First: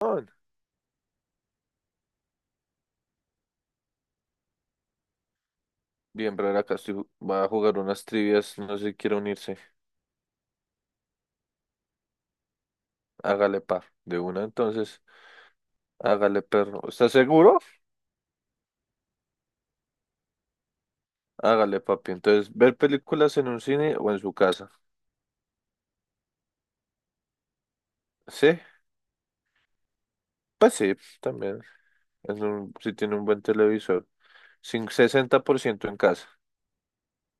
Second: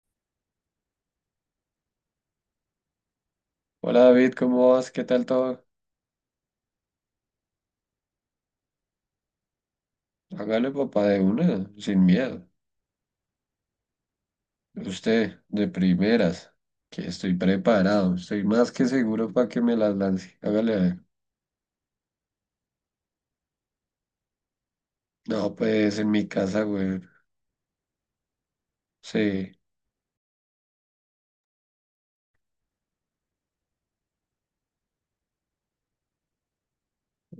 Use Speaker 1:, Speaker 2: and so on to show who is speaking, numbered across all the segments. Speaker 1: Juan.
Speaker 2: Hola David, ¿cómo vas? ¿Qué tal todo?
Speaker 1: Bien, brother, acá estoy, va a jugar unas trivias, no sé si quiere unirse.
Speaker 2: Hágale papá de una, sin miedo.
Speaker 1: Hágale, par. De una, entonces,
Speaker 2: Usted, de
Speaker 1: hágale,
Speaker 2: primeras,
Speaker 1: perro.
Speaker 2: que
Speaker 1: ¿Estás
Speaker 2: estoy
Speaker 1: seguro?
Speaker 2: preparado, estoy más que seguro para que me las lance. Hágale a ver.
Speaker 1: Hágale, papi. Entonces, ver películas en un cine o en su casa.
Speaker 2: No, pues en mi casa, güey.
Speaker 1: ¿Sí?
Speaker 2: Sí,
Speaker 1: Pues sí, también. Si tiene un buen televisor. Sin 60% en casa.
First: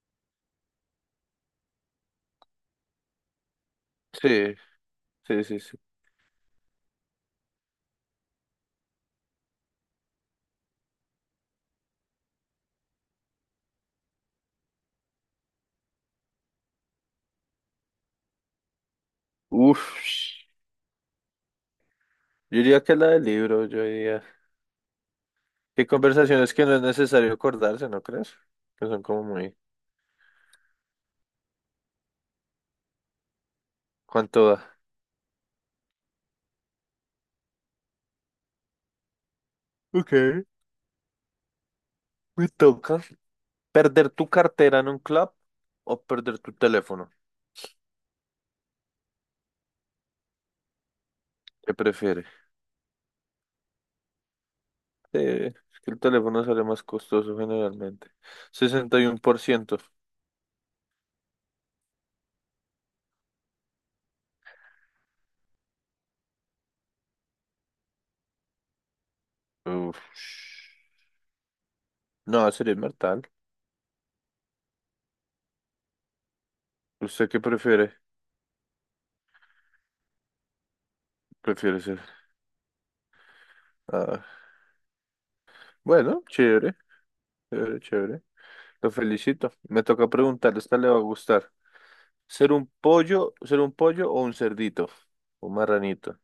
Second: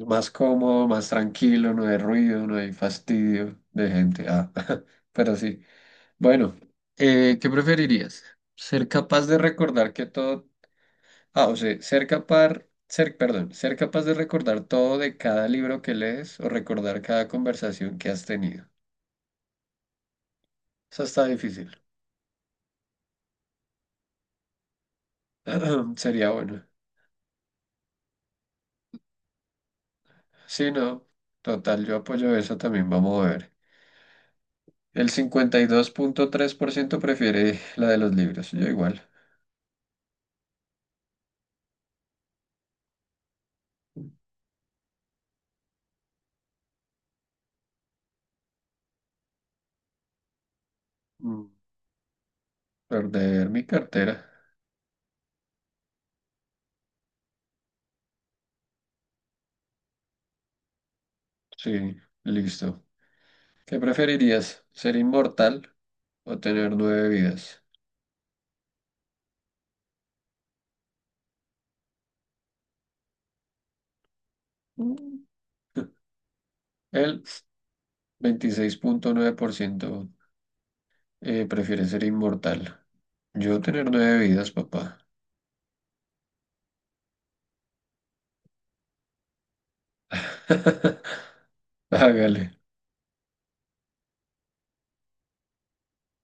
Speaker 2: más cómodo, más tranquilo, no hay ruido, no hay fastidio de gente. Ah,
Speaker 1: Sí,
Speaker 2: pero
Speaker 1: sí, sí,
Speaker 2: sí.
Speaker 1: sí.
Speaker 2: Bueno, ¿qué preferirías? ¿Ser capaz de recordar que todo Ah, o sea, ser capaz de recordar todo de cada libro que lees o recordar cada conversación que has tenido.
Speaker 1: Uf,
Speaker 2: Eso está difícil.
Speaker 1: yo diría que la del libro, yo diría. Qué
Speaker 2: Sería
Speaker 1: conversaciones
Speaker 2: bueno.
Speaker 1: que no es necesario acordarse, ¿no crees? Que son como muy.
Speaker 2: Sí, no, total, yo apoyo eso también. Vamos a ver.
Speaker 1: ¿Cuánto da?
Speaker 2: El 52,3% prefiere la de los libros. Yo igual.
Speaker 1: Ok, me toca. ¿Perder tu cartera en un club o perder tu teléfono?
Speaker 2: Mm,
Speaker 1: ¿Qué prefieres?
Speaker 2: Perder mi cartera.
Speaker 1: Eh, es que el teléfono sale más costoso generalmente. 61%.
Speaker 2: Sí, listo. ¿Qué preferirías? ¿Ser inmortal o tener nueve vidas?
Speaker 1: Uf. No, sería inmortal.
Speaker 2: Mm, El
Speaker 1: ¿Usted qué prefiere?
Speaker 2: 26,9%.
Speaker 1: Prefiere
Speaker 2: Prefiere
Speaker 1: ser.
Speaker 2: ser inmortal. Yo tener nueve
Speaker 1: Ah,
Speaker 2: vidas, papá.
Speaker 1: bueno, chévere, chévere, chévere. Lo felicito. Me toca preguntarle, esta le va a gustar.
Speaker 2: Hágale,
Speaker 1: Ser un pollo o un cerdito? Un marranito.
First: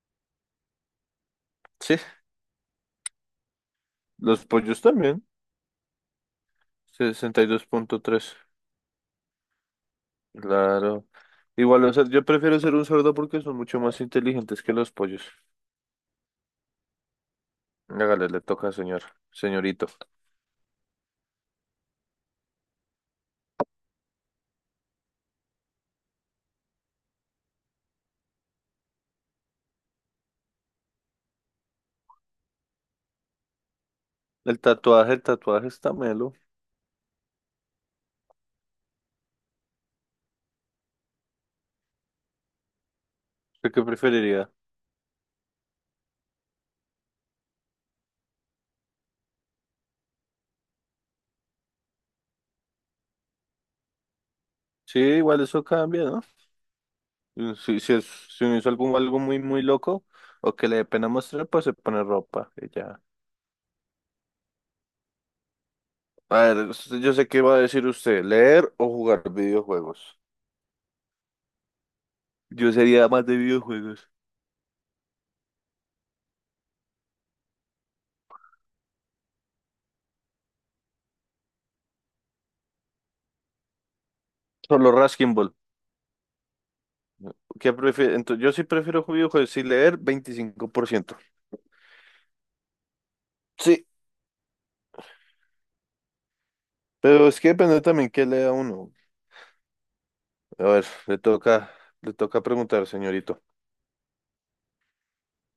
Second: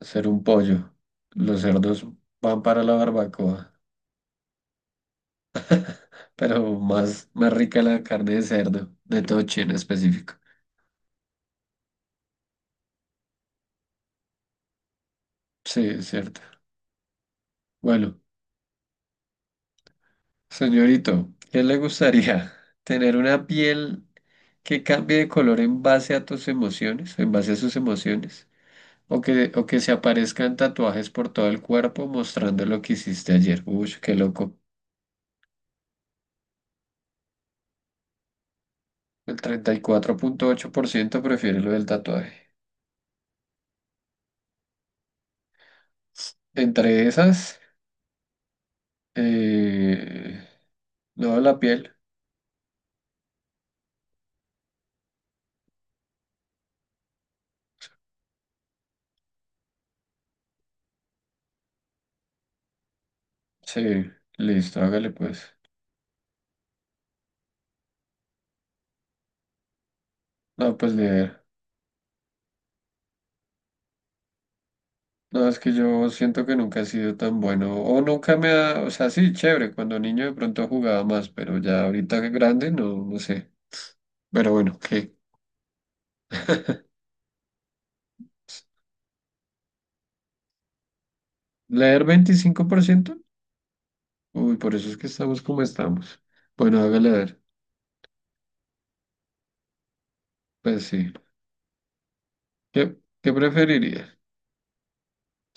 Speaker 2: ser un pollo. Los
Speaker 1: Sí,
Speaker 2: cerdos van para la barbacoa,
Speaker 1: los pollos también.
Speaker 2: pero más,
Speaker 1: Sesenta y
Speaker 2: más
Speaker 1: dos
Speaker 2: rica
Speaker 1: punto
Speaker 2: la carne
Speaker 1: tres.
Speaker 2: de cerdo, de toche en específico.
Speaker 1: Claro. Igual, o sea, yo prefiero ser un cerdo porque son mucho más inteligentes que los pollos.
Speaker 2: Sí, es cierto. Bueno,
Speaker 1: Hágale, le toca, señor, señorito.
Speaker 2: señorito, ¿qué le gustaría? ¿Tener una piel que cambie de color en base a tus emociones, en base a sus emociones? ¿O que se aparezcan tatuajes por todo el cuerpo mostrando lo que hiciste ayer? Uy, qué loco.
Speaker 1: El tatuaje está melo.
Speaker 2: El 34,8% prefiere lo del tatuaje.
Speaker 1: ¿Usted qué preferiría?
Speaker 2: Entre esas, eh, no, la piel.
Speaker 1: Sí, igual eso cambia, ¿no? Mm, si, si, es, si uno hizo algo, algo muy, muy loco o que le dé pena mostrar, pues se pone ropa y ya.
Speaker 2: Sí, listo, hágale pues.
Speaker 1: A ver, yo sé qué va a decir usted, leer o jugar videojuegos.
Speaker 2: No, pues ni idea.
Speaker 1: Yo sería más de videojuegos.
Speaker 2: No, es que yo siento que nunca he sido tan bueno. O nunca me ha. O sea, sí, chévere. Cuando niño de pronto jugaba más, pero ya ahorita que grande, no, no sé. Pero bueno,
Speaker 1: Solo
Speaker 2: ¿qué?
Speaker 1: Raskin Ball. ¿Qué prefiere? Entonces, yo sí prefiero videojuegos, sí leer veinticinco por ciento
Speaker 2: ¿Leer 25%?
Speaker 1: sí.
Speaker 2: Uy, por eso es que estamos como estamos. Bueno, hágale a
Speaker 1: Pero
Speaker 2: ver.
Speaker 1: es que depende también qué lea uno. A ver,
Speaker 2: Pues sí.
Speaker 1: le toca preguntar,
Speaker 2: ¿Qué, qué
Speaker 1: señorito.
Speaker 2: preferiría?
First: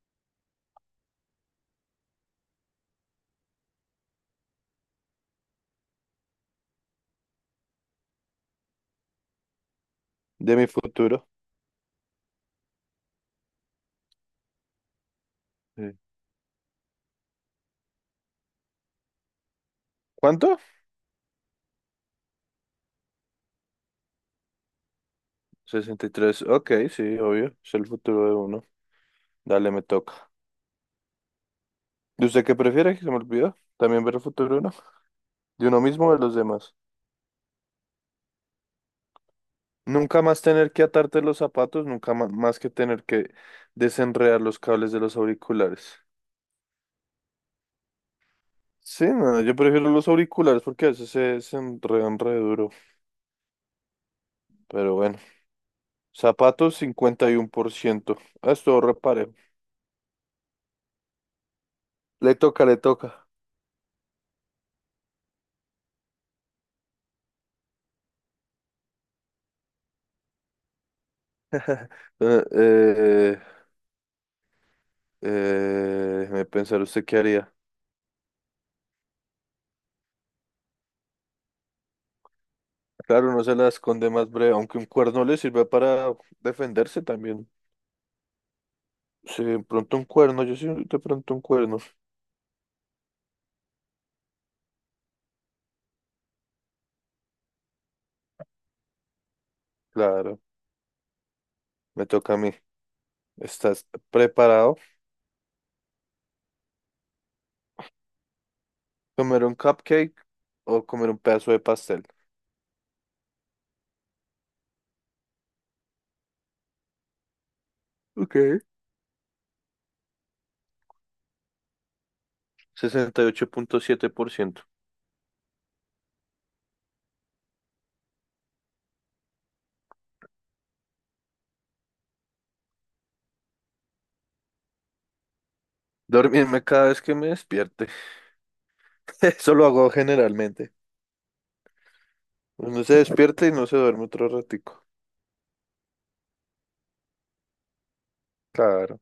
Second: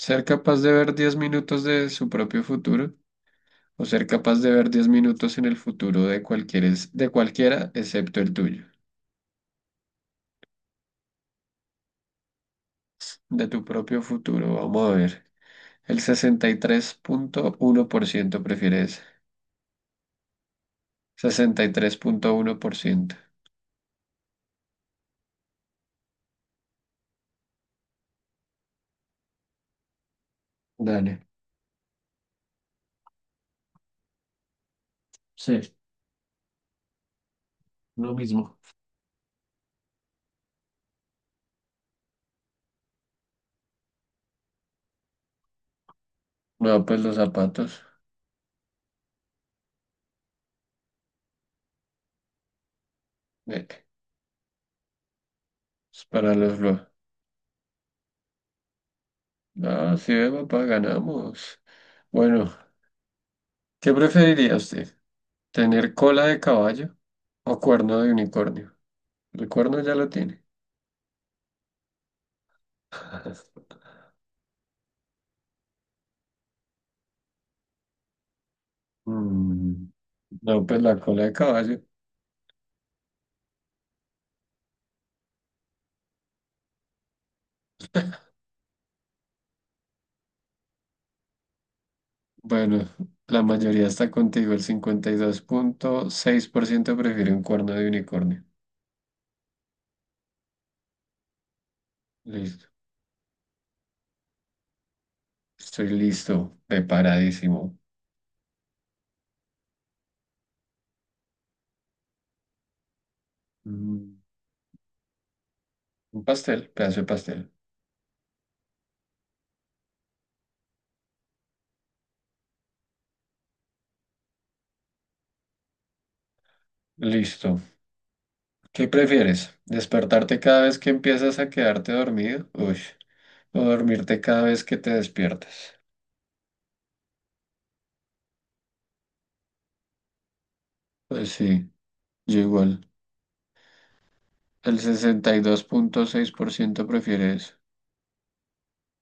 Speaker 2: Ser capaz de ver 10 minutos de su propio futuro o ser capaz de ver 10 minutos en el futuro de de cualquiera excepto el tuyo,
Speaker 1: De mi futuro.
Speaker 2: de tu propio futuro. Vamos a ver.
Speaker 1: Sí.
Speaker 2: El 63,1% prefiere eso.
Speaker 1: ¿Cuánto?
Speaker 2: 63,1%.
Speaker 1: Sesenta y tres, ok, sí, obvio. Es el futuro de uno. Dale, me toca.
Speaker 2: Dale,
Speaker 1: ¿De usted qué prefiere? Que se me olvidó. También ver el futuro de uno. De
Speaker 2: sí,
Speaker 1: uno mismo o de los demás.
Speaker 2: lo mismo.
Speaker 1: Nunca más tener que atarte los zapatos, nunca ma- más que tener que desenredar los cables de los auriculares.
Speaker 2: No, pues los zapatos.
Speaker 1: Sí, no, yo prefiero los auriculares porque a veces se desenredan re duro.
Speaker 2: eh,
Speaker 1: Pero bueno,
Speaker 2: es para los
Speaker 1: zapatos
Speaker 2: flojos.
Speaker 1: 51%. Ah, esto repare.
Speaker 2: No, sí, ve, papá, ganamos.
Speaker 1: Le
Speaker 2: Bueno,
Speaker 1: toca, le toca.
Speaker 2: ¿qué preferiría usted? ¿Tener cola de caballo o cuerno de unicornio? El cuerno ya lo tiene.
Speaker 1: Eh, eh, eh, déjeme pensar, ¿usted qué haría?
Speaker 2: Mm. No, pues la cola de caballo.
Speaker 1: Claro, no se la esconde más breve, aunque un cuerno le sirve para defenderse también. Sí, de pronto un cuerno, yo sí, de pronto un cuerno.
Speaker 2: Bueno, la mayoría está contigo. El 52,6% prefiere un cuerno de unicornio.
Speaker 1: Claro, me toca a mí.
Speaker 2: Listo.
Speaker 1: ¿Estás preparado?
Speaker 2: Estoy listo, preparadísimo.
Speaker 1: ¿Comer un cupcake o comer un pedazo de pastel?
Speaker 2: Mm, Un pastel, pedazo de pastel.
Speaker 1: Ok. Sesenta y ocho punto siete por ciento.
Speaker 2: Listo. ¿Qué prefieres? ¿Despertarte cada vez que empiezas a quedarte dormido? Uy. ¿O dormirte cada vez que te despiertas?
Speaker 1: Dormirme cada vez que me despierte. Eso lo hago generalmente.
Speaker 2: Pues sí, yo
Speaker 1: Uno
Speaker 2: igual.
Speaker 1: se despierta y no se duerme otro
Speaker 2: El
Speaker 1: ratico.
Speaker 2: 62,6% prefiere eso.
Speaker 1: Claro.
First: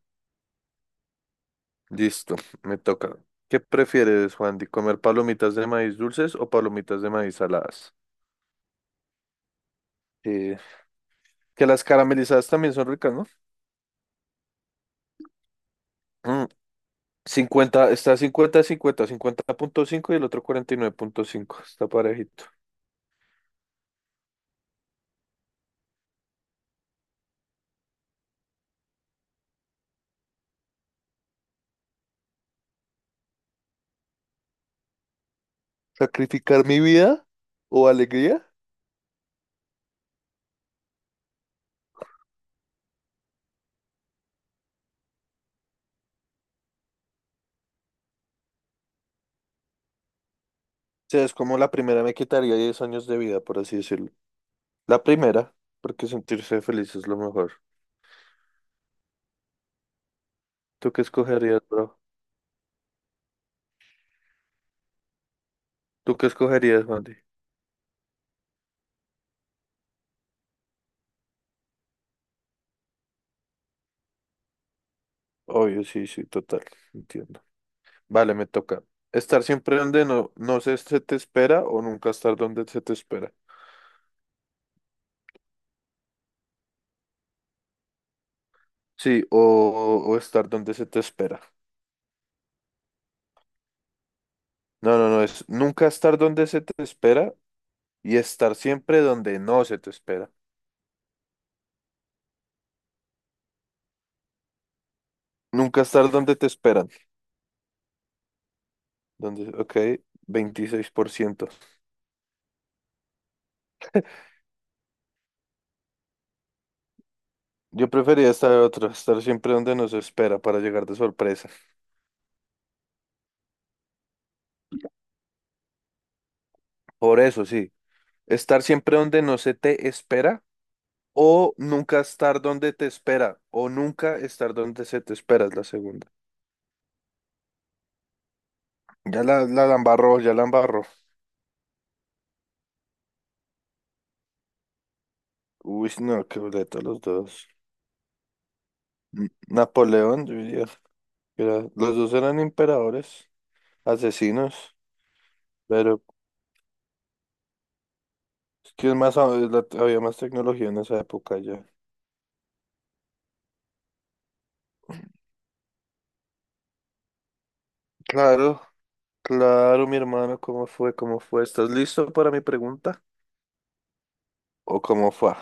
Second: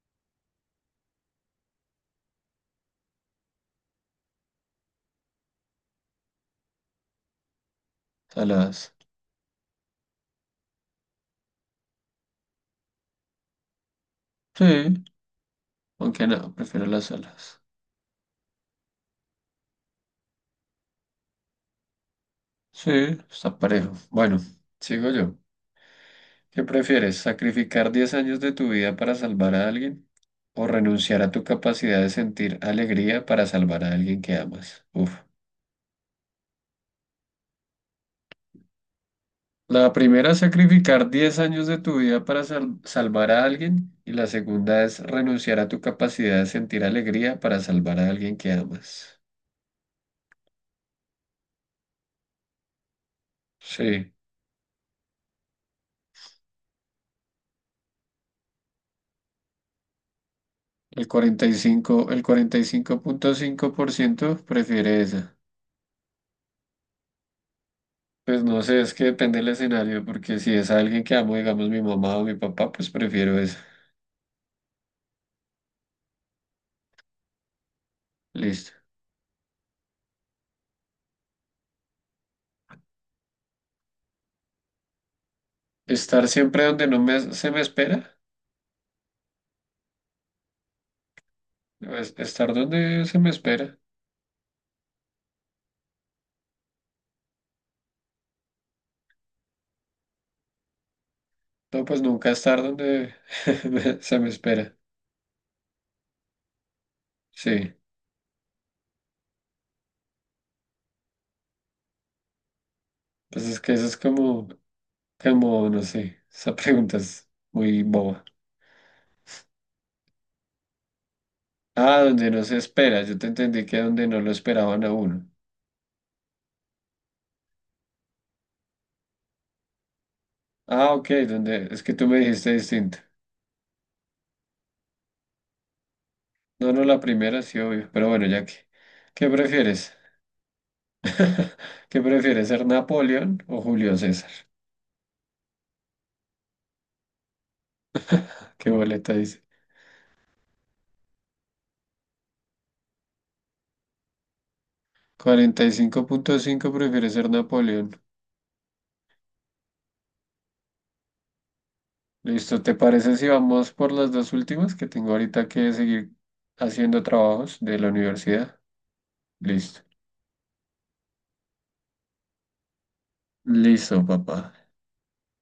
Speaker 1: Listo, me toca. ¿Qué prefieres, Juan, de comer palomitas de maíz dulces o palomitas de maíz saladas?
Speaker 2: Saladas.
Speaker 1: Eh, que las caramelizadas también son ricas, ¿no?
Speaker 2: Sí, aunque
Speaker 1: Mm,
Speaker 2: no, prefiero las saladas.
Speaker 1: 50 está 50 a cincuenta, cincuenta punto cinco y el otro cuarenta y nueve punto cinco. Está parejito.
Speaker 2: Sí, está parejo. Bueno, sigo yo. ¿Qué prefieres? ¿Sacrificar 10 años de tu vida para salvar a alguien? ¿O renunciar a tu capacidad de sentir alegría para salvar a alguien que amas? Uf.
Speaker 1: ¿Sacrificar mi vida o alegría?
Speaker 2: La primera, sacrificar 10 años de tu vida para salvar a alguien. Y la segunda es renunciar a tu capacidad de sentir alegría para salvar a alguien que amas.
Speaker 1: O sea, es como la primera me quitaría 10 años de vida, por así decirlo.
Speaker 2: Sí.
Speaker 1: La primera, porque sentirse feliz es lo mejor. ¿Tú qué
Speaker 2: El cuarenta y
Speaker 1: escogerías, bro?
Speaker 2: cinco el cuarenta y cinco cinco punto cinco por ciento prefiere esa.
Speaker 1: ¿Tú qué escogerías, Juan?
Speaker 2: Pues no sé, es que depende del escenario, porque si es alguien que amo, digamos mi mamá o mi papá, pues prefiero eso.
Speaker 1: Obvio, sí, sí, total, entiendo. Vale, me
Speaker 2: Listo.
Speaker 1: toca. Estar siempre donde no, no se, se te espera o nunca estar donde se te espera.
Speaker 2: Estar siempre donde no me, se me espera.
Speaker 1: Sí, o estar donde se te espera.
Speaker 2: Pues, estar donde se me espera.
Speaker 1: No, no, no, es nunca estar donde se te espera y estar siempre donde no se te espera.
Speaker 2: No, pues nunca estar donde se me espera.
Speaker 1: Nunca estar donde te esperan.
Speaker 2: Sí.
Speaker 1: Donde, ok, veintiséis por ciento.
Speaker 2: Pues es que eso es como, no sé, esa pregunta es muy
Speaker 1: Yo
Speaker 2: boba.
Speaker 1: prefería estar otro, estar siempre donde no se espera para llegar de sorpresa.
Speaker 2: Ah, donde no se espera. Yo te entendí que donde no lo esperaban a uno.
Speaker 1: Por eso, sí. Estar siempre donde no se te espera.
Speaker 2: Ah, ok,
Speaker 1: O
Speaker 2: donde, es que
Speaker 1: nunca
Speaker 2: tú me
Speaker 1: estar
Speaker 2: dijiste
Speaker 1: donde te
Speaker 2: distinto.
Speaker 1: espera. O nunca estar donde se te espera es la segunda.
Speaker 2: No, no, la primera sí, obvio. Pero bueno, ya que,
Speaker 1: Ya
Speaker 2: ¿qué
Speaker 1: la, la, la
Speaker 2: prefieres?
Speaker 1: embarró, ya la embarró.
Speaker 2: ¿Qué prefiere ser Napoleón o Julio César?
Speaker 1: Uy, no, qué boleta los dos.
Speaker 2: ¿Qué boleta dice?
Speaker 1: Napoleón, yo diría. Los dos eran emperadores, asesinos.
Speaker 2: Cuarenta y
Speaker 1: Pero
Speaker 2: cinco punto cinco prefiere ser Napoleón.
Speaker 1: es que es más, a- es la- había más tecnología en esa época ya.
Speaker 2: Listo, ¿te parece si vamos por las dos últimas que tengo ahorita que seguir haciendo trabajos de la universidad?
Speaker 1: Claro,
Speaker 2: Listo.
Speaker 1: claro, mi hermano, ¿cómo fue? ¿Cómo fue? ¿Estás listo para mi pregunta?
Speaker 2: Listo, papá.
Speaker 1: ¿O cómo fue?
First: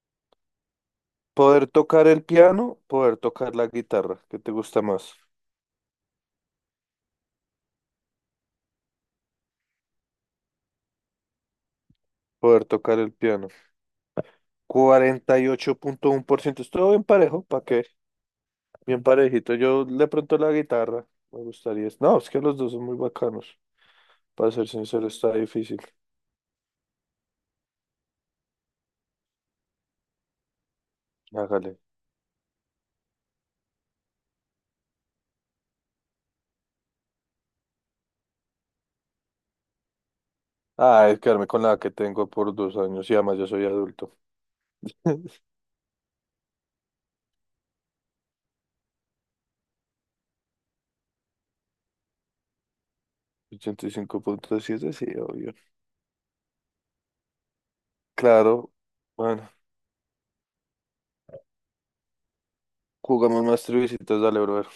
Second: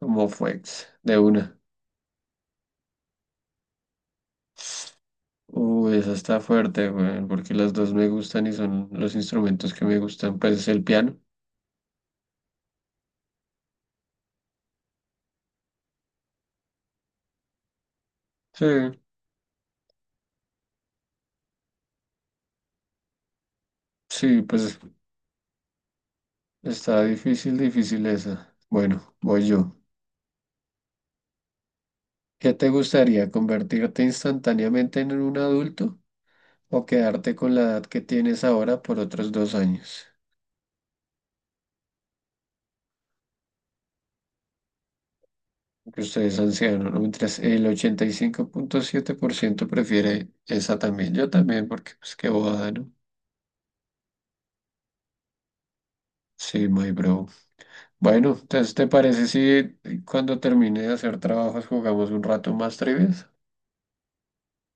Speaker 2: ¿Cómo fue? De una.
Speaker 1: Poder tocar el piano, poder tocar la guitarra. ¿Qué te gusta más?
Speaker 2: Uy, esa está fuerte, güey, porque las dos me gustan y son los instrumentos que me gustan. Pues el piano.
Speaker 1: Poder tocar el piano. 48.1%. Estuvo bien parejo, ¿para qué?
Speaker 2: Sí,
Speaker 1: Bien parejito. Yo de pronto la guitarra me gustaría. No, es que los dos son muy bacanos.
Speaker 2: sí,
Speaker 1: Para ser
Speaker 2: pues
Speaker 1: sincero, está difícil.
Speaker 2: está difícil, difícil esa. Bueno, voy yo.
Speaker 1: Hágale.
Speaker 2: ¿Qué te gustaría? ¿Convertirte instantáneamente en un adulto o quedarte con la edad que tienes ahora por otros 2 años?
Speaker 1: Ah, es quedarme con la que tengo por dos años y además yo soy adulto.
Speaker 2: Que ustedes ancianos, ¿no? Mientras el 85.7% prefiere esa también. Yo también, porque pues qué bobada, ¿no?
Speaker 1: Ochenta y cinco punto siete sí, obvio.
Speaker 2: Sí, my bro. Bueno,
Speaker 1: Claro.
Speaker 2: entonces, ¿te parece si
Speaker 1: Bueno,
Speaker 2: cuando termine de hacer trabajos jugamos un rato más trivias?
Speaker 1: jugamos más triviecitas, dale, brother.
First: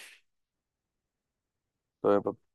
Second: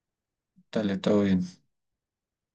Speaker 2: Dale, todo bien.
Speaker 1: Todo bien,